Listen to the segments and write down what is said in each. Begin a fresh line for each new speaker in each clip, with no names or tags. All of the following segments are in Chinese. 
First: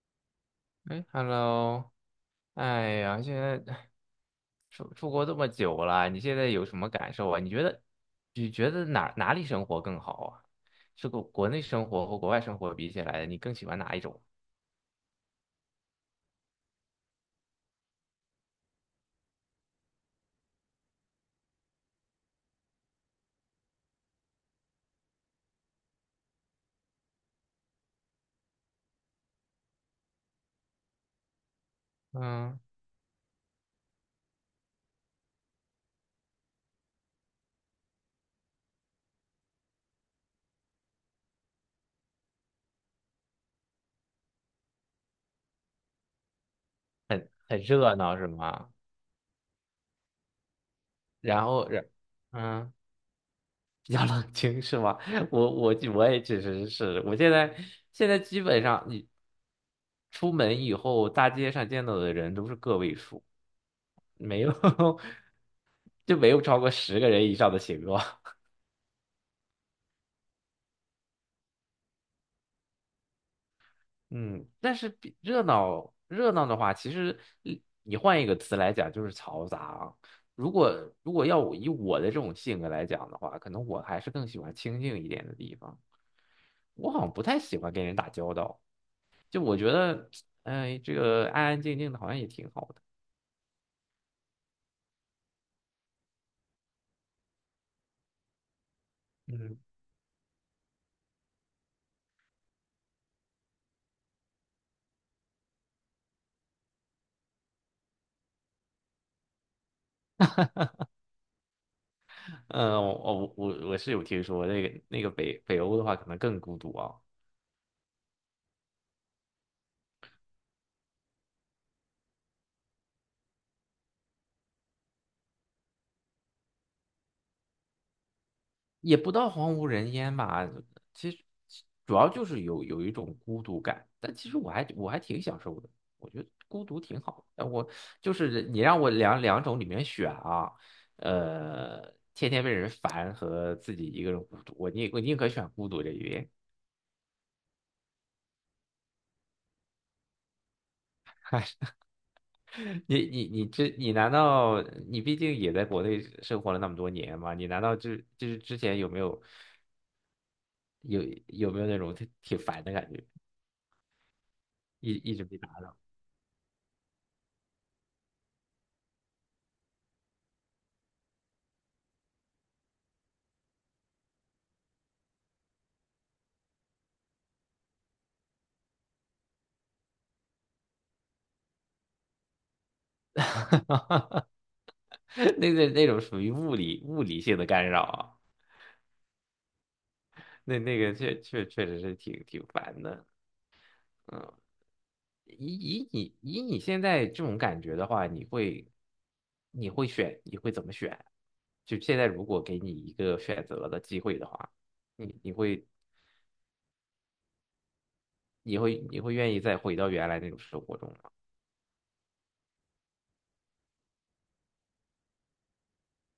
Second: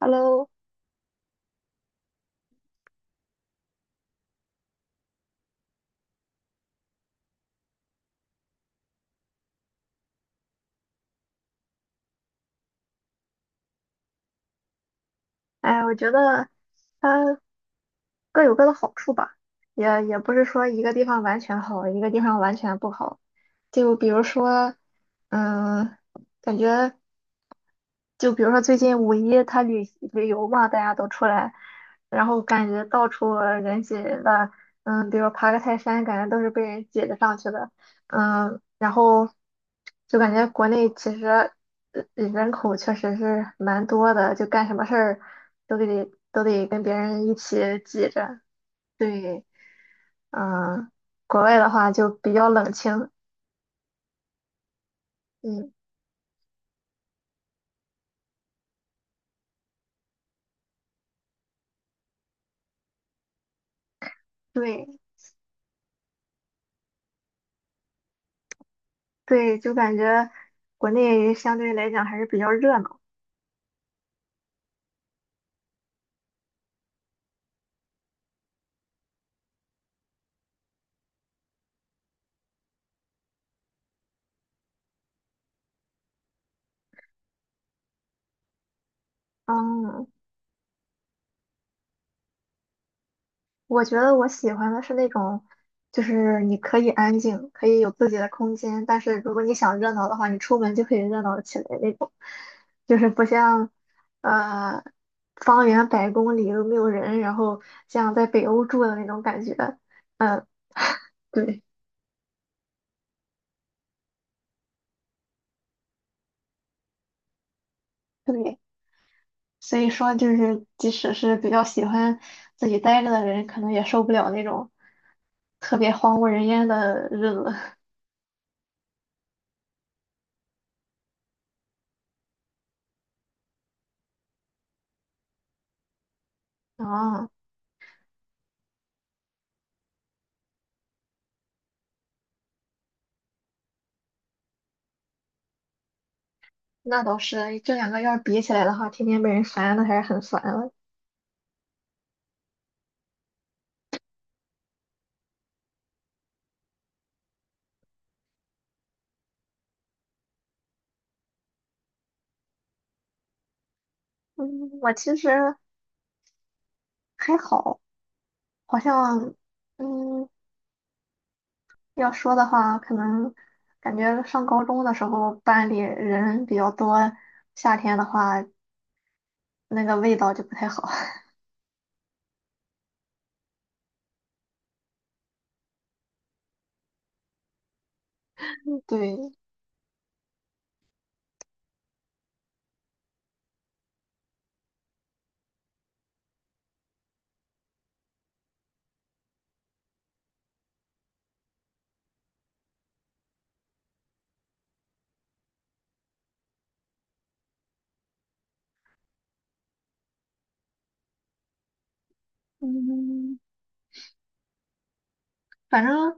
Hello，
哎，Hello，哎呀，现在出国这么久了，你现在有什么感受啊？你觉得哪里生活更好啊？是国内生活和国外生活比起来，你更喜欢哪一种？
哎，我觉得它各有各的好处吧，也不是说一个地方完全好，一个地方完全不好。就比如说，嗯，感觉。就比如说最近五一他旅游嘛，大家都出来，然后
嗯，
感觉到处人挤人的，嗯，比如爬个泰山，感觉都是被人挤着上去的，嗯，然后就感觉国内其实人口确实是蛮多的，就干什么事儿都得跟别人一
很
起
热
挤
闹是
着，
吗？
对，嗯，国
然
外的
后，然
话就比较冷
嗯，
清，
比较冷清是吗？我
嗯，
我我也确实是，我现在基本上你出门以后，大街上见到的人都是个位数。没有。
对
就没有超过十个人以上的行作。
对，就感觉国内相对来讲还是比较热闹。
嗯，但是比热闹的话，其实你换一个词来讲就是嘈杂啊。如果要我以我的这种性格来讲的话，可能我还是更喜欢清静一点的地方。我好像不太喜欢跟人打交道，就我觉
嗯，
得，哎，这个安安静静的好像也挺好的。
我觉得我喜欢的是那种，就是你可以安静，可以有自己的空间，但是如果你
嗯，
想热闹的话，你出门就可以热闹起来那种，就是不像，呃，方圆100公里都没有人，然后像在北欧住的那种感觉。嗯，对
呃，我我是有听说那个北欧的话，可能更孤独啊。
对，所以说就是，即使是比较喜欢自己待着的人，可能也受不了那种特别荒无人烟的日子。
也不到荒无人烟吧，其实主要就是有一种孤独感，但其实我还挺享受的，我觉得孤独 挺好
啊。
的。我就是你让我两种里面选啊，呃，天天被人烦和自己一个人孤独，我宁可选孤独这一边。
那倒是，这两个要是比起来的话，天天被人烦，那还是很烦了。
你这你难道你毕竟也在国内生活了那么多年嘛？你难道就是之前有没有有有没有那种挺烦的感觉，
嗯，我
一
其
一直
实
被打？
还好，好像，嗯，要说的话，可能感觉上高中的时候班里人比较多，夏天的话那个味道就不太好。
那种属于物理性的干扰啊，
对，
那个确实是挺烦的，嗯，以你现在这种感觉的话，你会怎么选？就现在如果给你一个选择的机会的话，你你会你会愿意再回到原来那种生活中吗？
嗯，反正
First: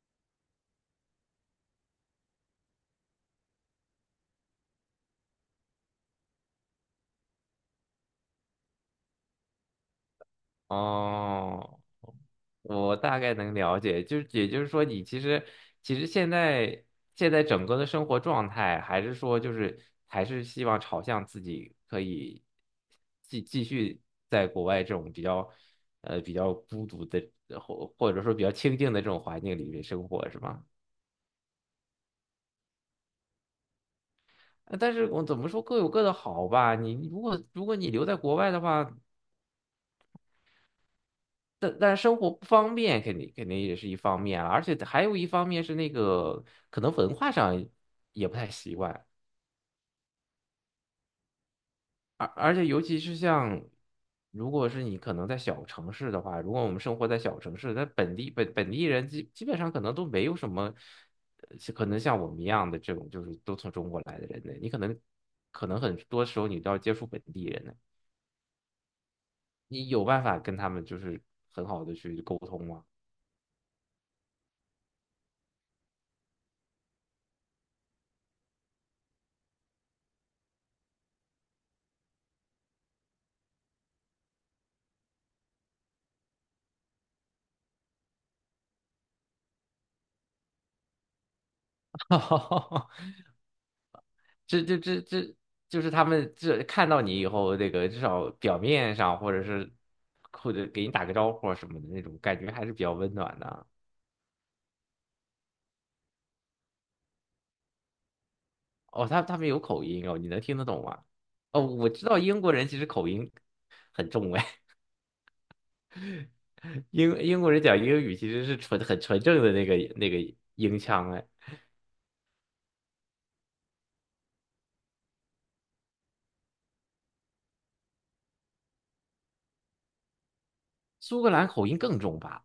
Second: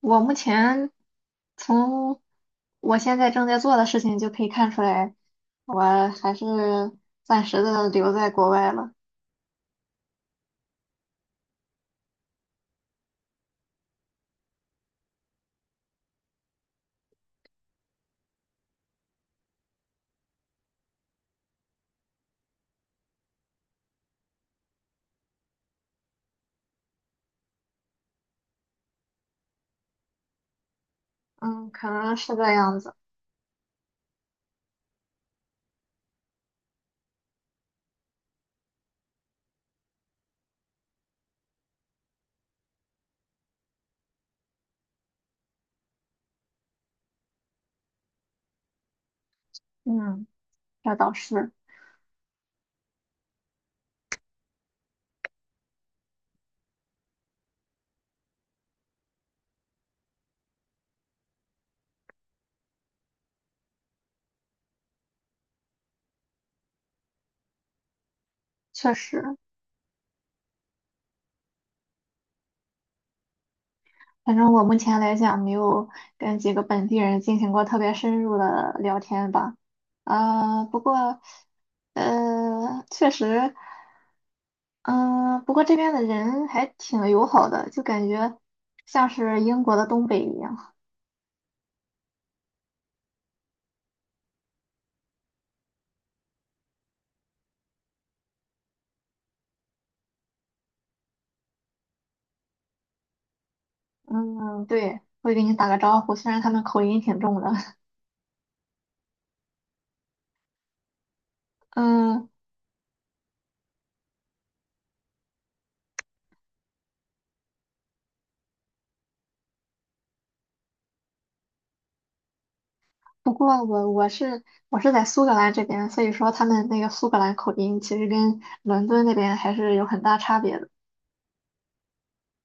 我目前从我现在正在做的事情就可以看出来，我还是暂时的留在国外了。
哦，我大概能了解，就是也就是说，你其实现在整个的生活状态，还是说就是还是希望朝向自己可以继续在国外这种比较比较孤独的或者说比较清静的这种环境里面生活，是吗？
嗯，可能是这样子。
呃，但是我怎么说各有各的好吧。你如果你留在国外的话，但生活不方便，肯定也是一方面啊，而且还有一方面是那个可能文化上也不太习惯，
嗯，这倒是，
而且尤其是像如果是你可能在小城市的话，如果我们生活在小城市，那本地本地人基本上可能都没有什么，呃，可能像我们一样的这种就是都从中国来的人呢，你可能很多时候你都要接触本地人呢，
确实。
你有办法跟他们就是很好的去沟通吗？
反正我目前来讲，没有跟几个本地人进行过特别深入的聊天吧。啊、不过，确实，嗯、不过这边的人还挺友好的，就感觉像是英国的东北一样。
这就是他们这看到你以后，那个至少表面上或者是或者给你打个招呼啊什么的那种感觉，还是比较温暖的。
嗯，对，会给你打个招呼，虽然他们口音挺重的。
哦，他们有口音哦，你能听得懂吗？哦，我知道
嗯。
英国人其实口音很重哎，英国人讲英语其实是很纯正的那个英腔哎，
不过我是在苏格兰这边，所以说他们那个苏格兰口音其实跟伦敦那边还是有很大差别的。
苏格兰口音更重吧？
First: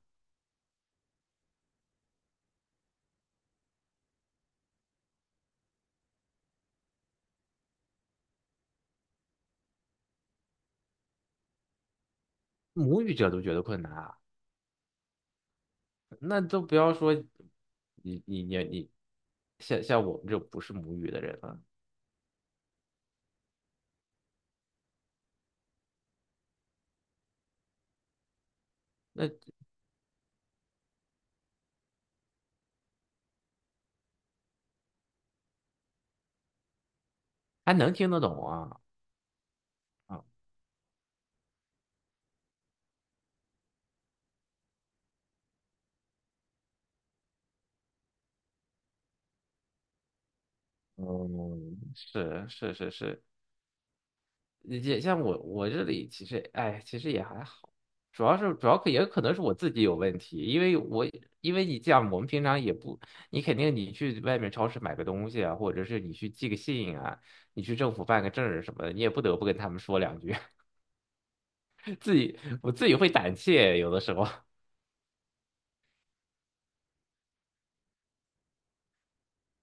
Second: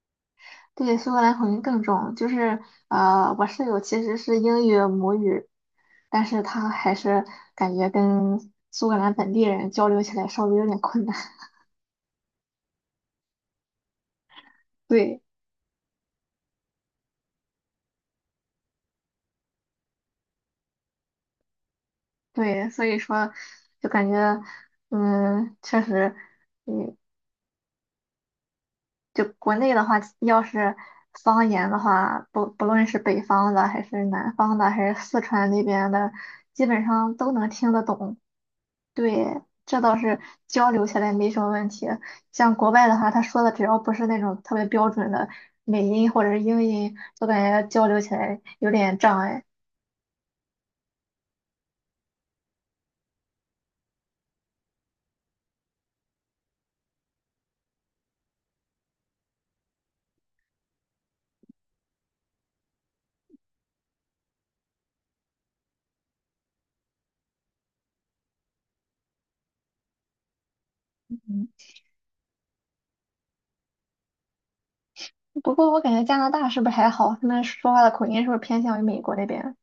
对，苏格兰口音更重，就是我室友其实是英语母语，但是他还是感觉跟苏格兰本地人交流起来稍微有点困难。
母语者都觉得困难啊，
对
那都不要说你，像我们这种不是母语的人了。
对，所以说就感觉确实。嗯。就
那
国内的话，要是方言的话，不论是北方的，还是南方的，还是四川那边的，基本上都能听
还
得
能听
懂。
得懂啊。
对，这倒是
啊，
交流起来没什么问题。像国外的话，他说的只要不是那种特别标准的美音或者是英音，就感觉交流起来有点障碍。
嗯，是，也像我我这里其实哎，其实也还好，主要可也可能是我自己有问题，因为因为你这样，我们平常也不，你肯定你去外面超市买个东西啊，或者是你去寄个信啊，你去政府办个证儿什么的，你也不得不跟他们说两句，
嗯，
我自己会胆怯，有的时候。
不过我感觉加拿大是不是还好？他们说话的口音是不是偏向于美国那边？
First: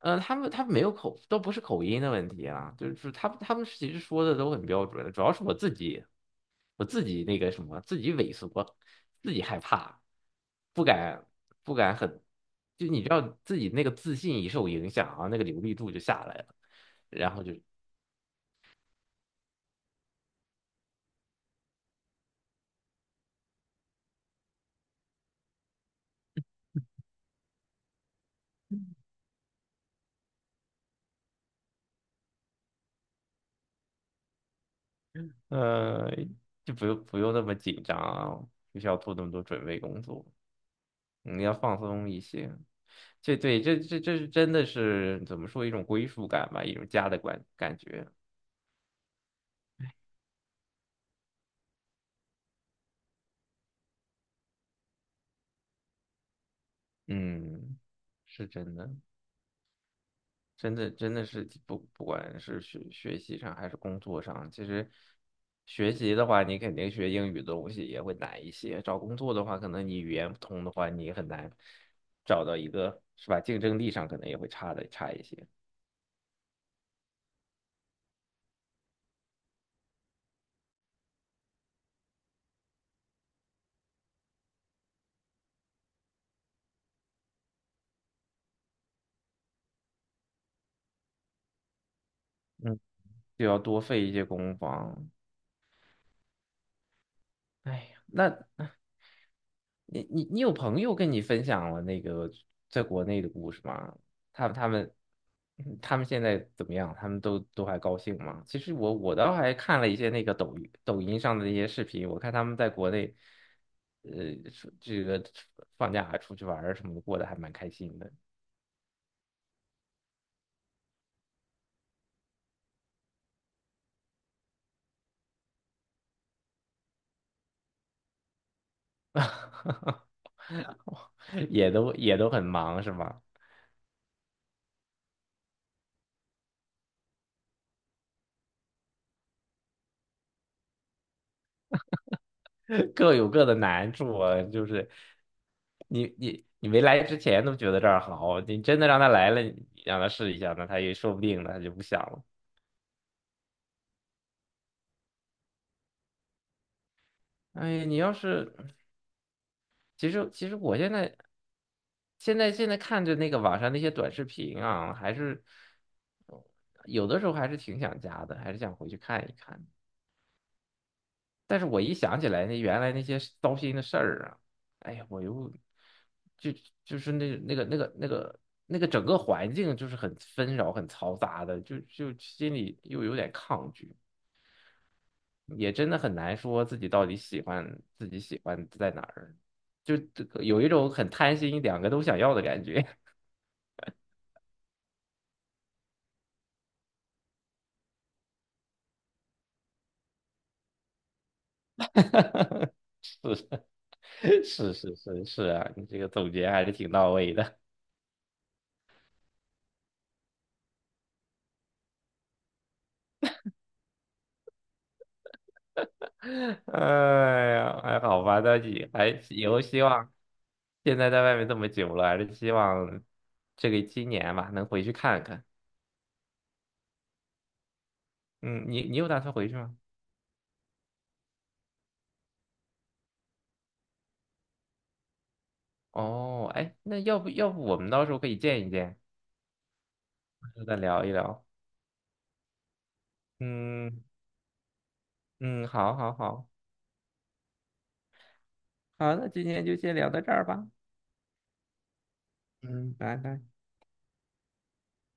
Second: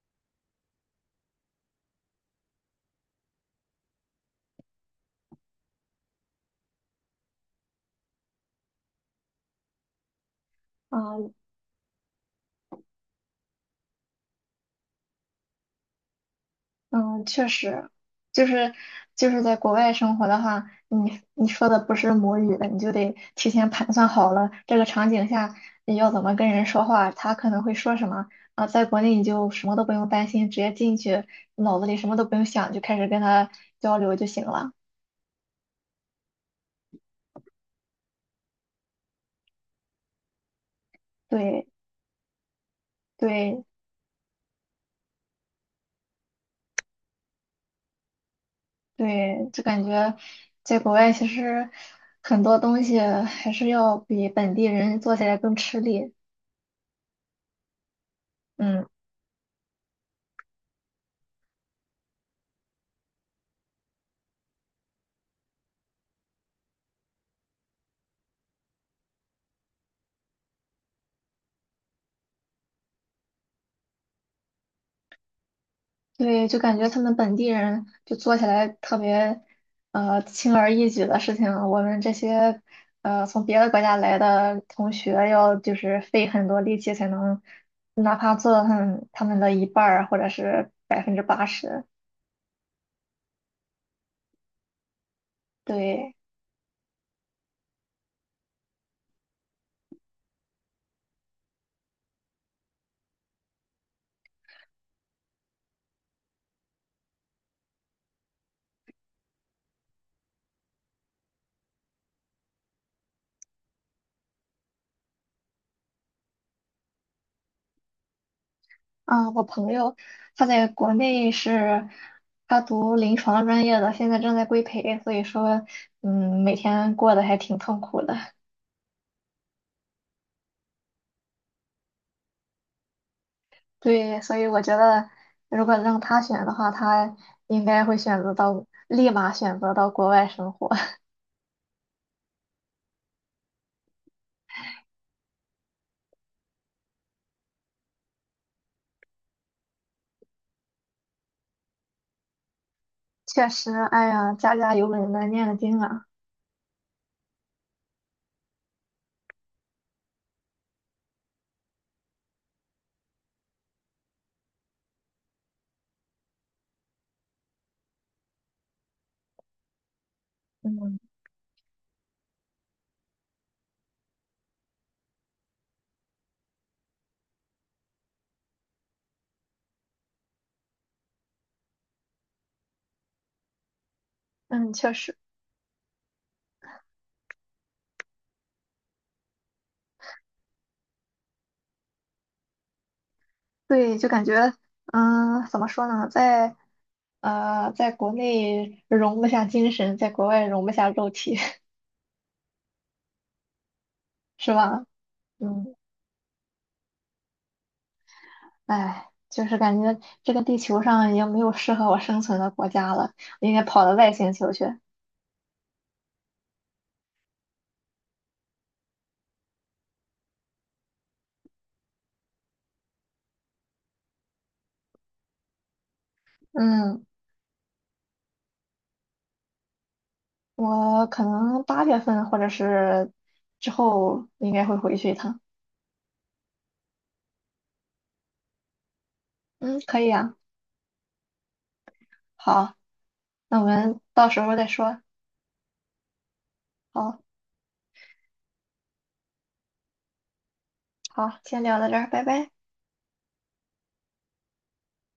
呃，他们没有口，都不是口音的问题啊，就是他们其实说的都很标准，主要是我自己，我自己那个什么，自己萎缩，自己害怕，不敢
啊、
不敢很，就你知道自己那个自信一受影响啊，那个流利度就下来了，
嗯，
然后
确
就
实，就是就是在国外生活的话，你说的不是母语的，你就得提前盘算好了这个场景下你要怎么跟人说话，他可能会说什么啊。在国内你就什么都不用担心，直接进去，脑子里什么都不用想，就开始跟他交流就行了。
呃就不用那么紧张啊，不需要做那么多准备工作，你要
对
放松一些。这对，
对
这是真的是怎么说一种归属感吧，一种家的感觉。
对，就感觉在国外其实很多东西还是要比本地人做起来更吃力。
嗯，是真
嗯。
的，真的是不管是学习上还是工作上，其实学习的话，你肯定学英语的东西也会难一些。找工作的话，可能你语言不通的话，你很难找到一个，是吧？竞争力上可能也会差一些，
对，就感觉他们本地人就做起来特别，轻而易举的事情，我们这些，从别的国家来的同学要就是费很多力气才能，哪怕做到他们的一半儿或者是80%。
嗯，就要多费一些攻防。
对，
哎呀，那你有朋友跟你分享了那个在国内的故事吗？他们嗯他们现在怎么样？他们都还高兴吗？其实我倒还看了一些那个抖音上的那些视频，我看他们在国内，呃，出这个放假出去玩儿什么的，过得还蛮开心的，
啊，我朋友他在国内是，他读临床专业的，现在正在规培，所以说，嗯，每天过得还挺痛苦的。
也都很忙是吗？
对，所以我觉得，如果让他选的话，他应该会选择到，立马选择到国外生活。
各有各的难处啊，就是你没来之前都觉得这儿好，你真的让他来了，你让他试一下，那他也说不定呢，他就不想了。
确实，哎呀，家家有本难念的经啊。
哎，你要是其实我现在看着那个网上那些短视频啊，还是有的时候还是挺想家的，还是想回去看一看。
嗯
但是我一想起来那原来那些糟心的事儿啊，哎呀，我又就就是那个整个环境就是很纷扰、很嘈杂的，就心里又有点抗拒，
嗯，确实，
也真的很难说自己到底喜欢自己喜欢在哪儿，就这个有一种很贪心，两个都想要的感觉。
对，就感觉，嗯，怎么说呢，在国内容不下精神，在国外容不下肉体，
是 是
是
是
吧？
是是是啊，
嗯，
你这个总结还是挺到位的。
哎，就是感觉这个地球上已经没有适合我生存的国家了，我应该跑到外星球去。
哎呀，还好吧，但也还以后希望现在在外面这么久了，还是希望这个今年吧能回去看看。
嗯。
嗯，你有打算回去吗？
我可能8月份或者是之后应该会回去一趟。
哦，哎，那要不我们到时候可以见一见，
嗯，可以啊。
然后再聊一聊。
好，那我们
嗯
到时候再说。
嗯，好好好，
好，
好，那今天就先聊到这儿吧。
好，先聊到这儿，拜拜。
嗯，拜拜。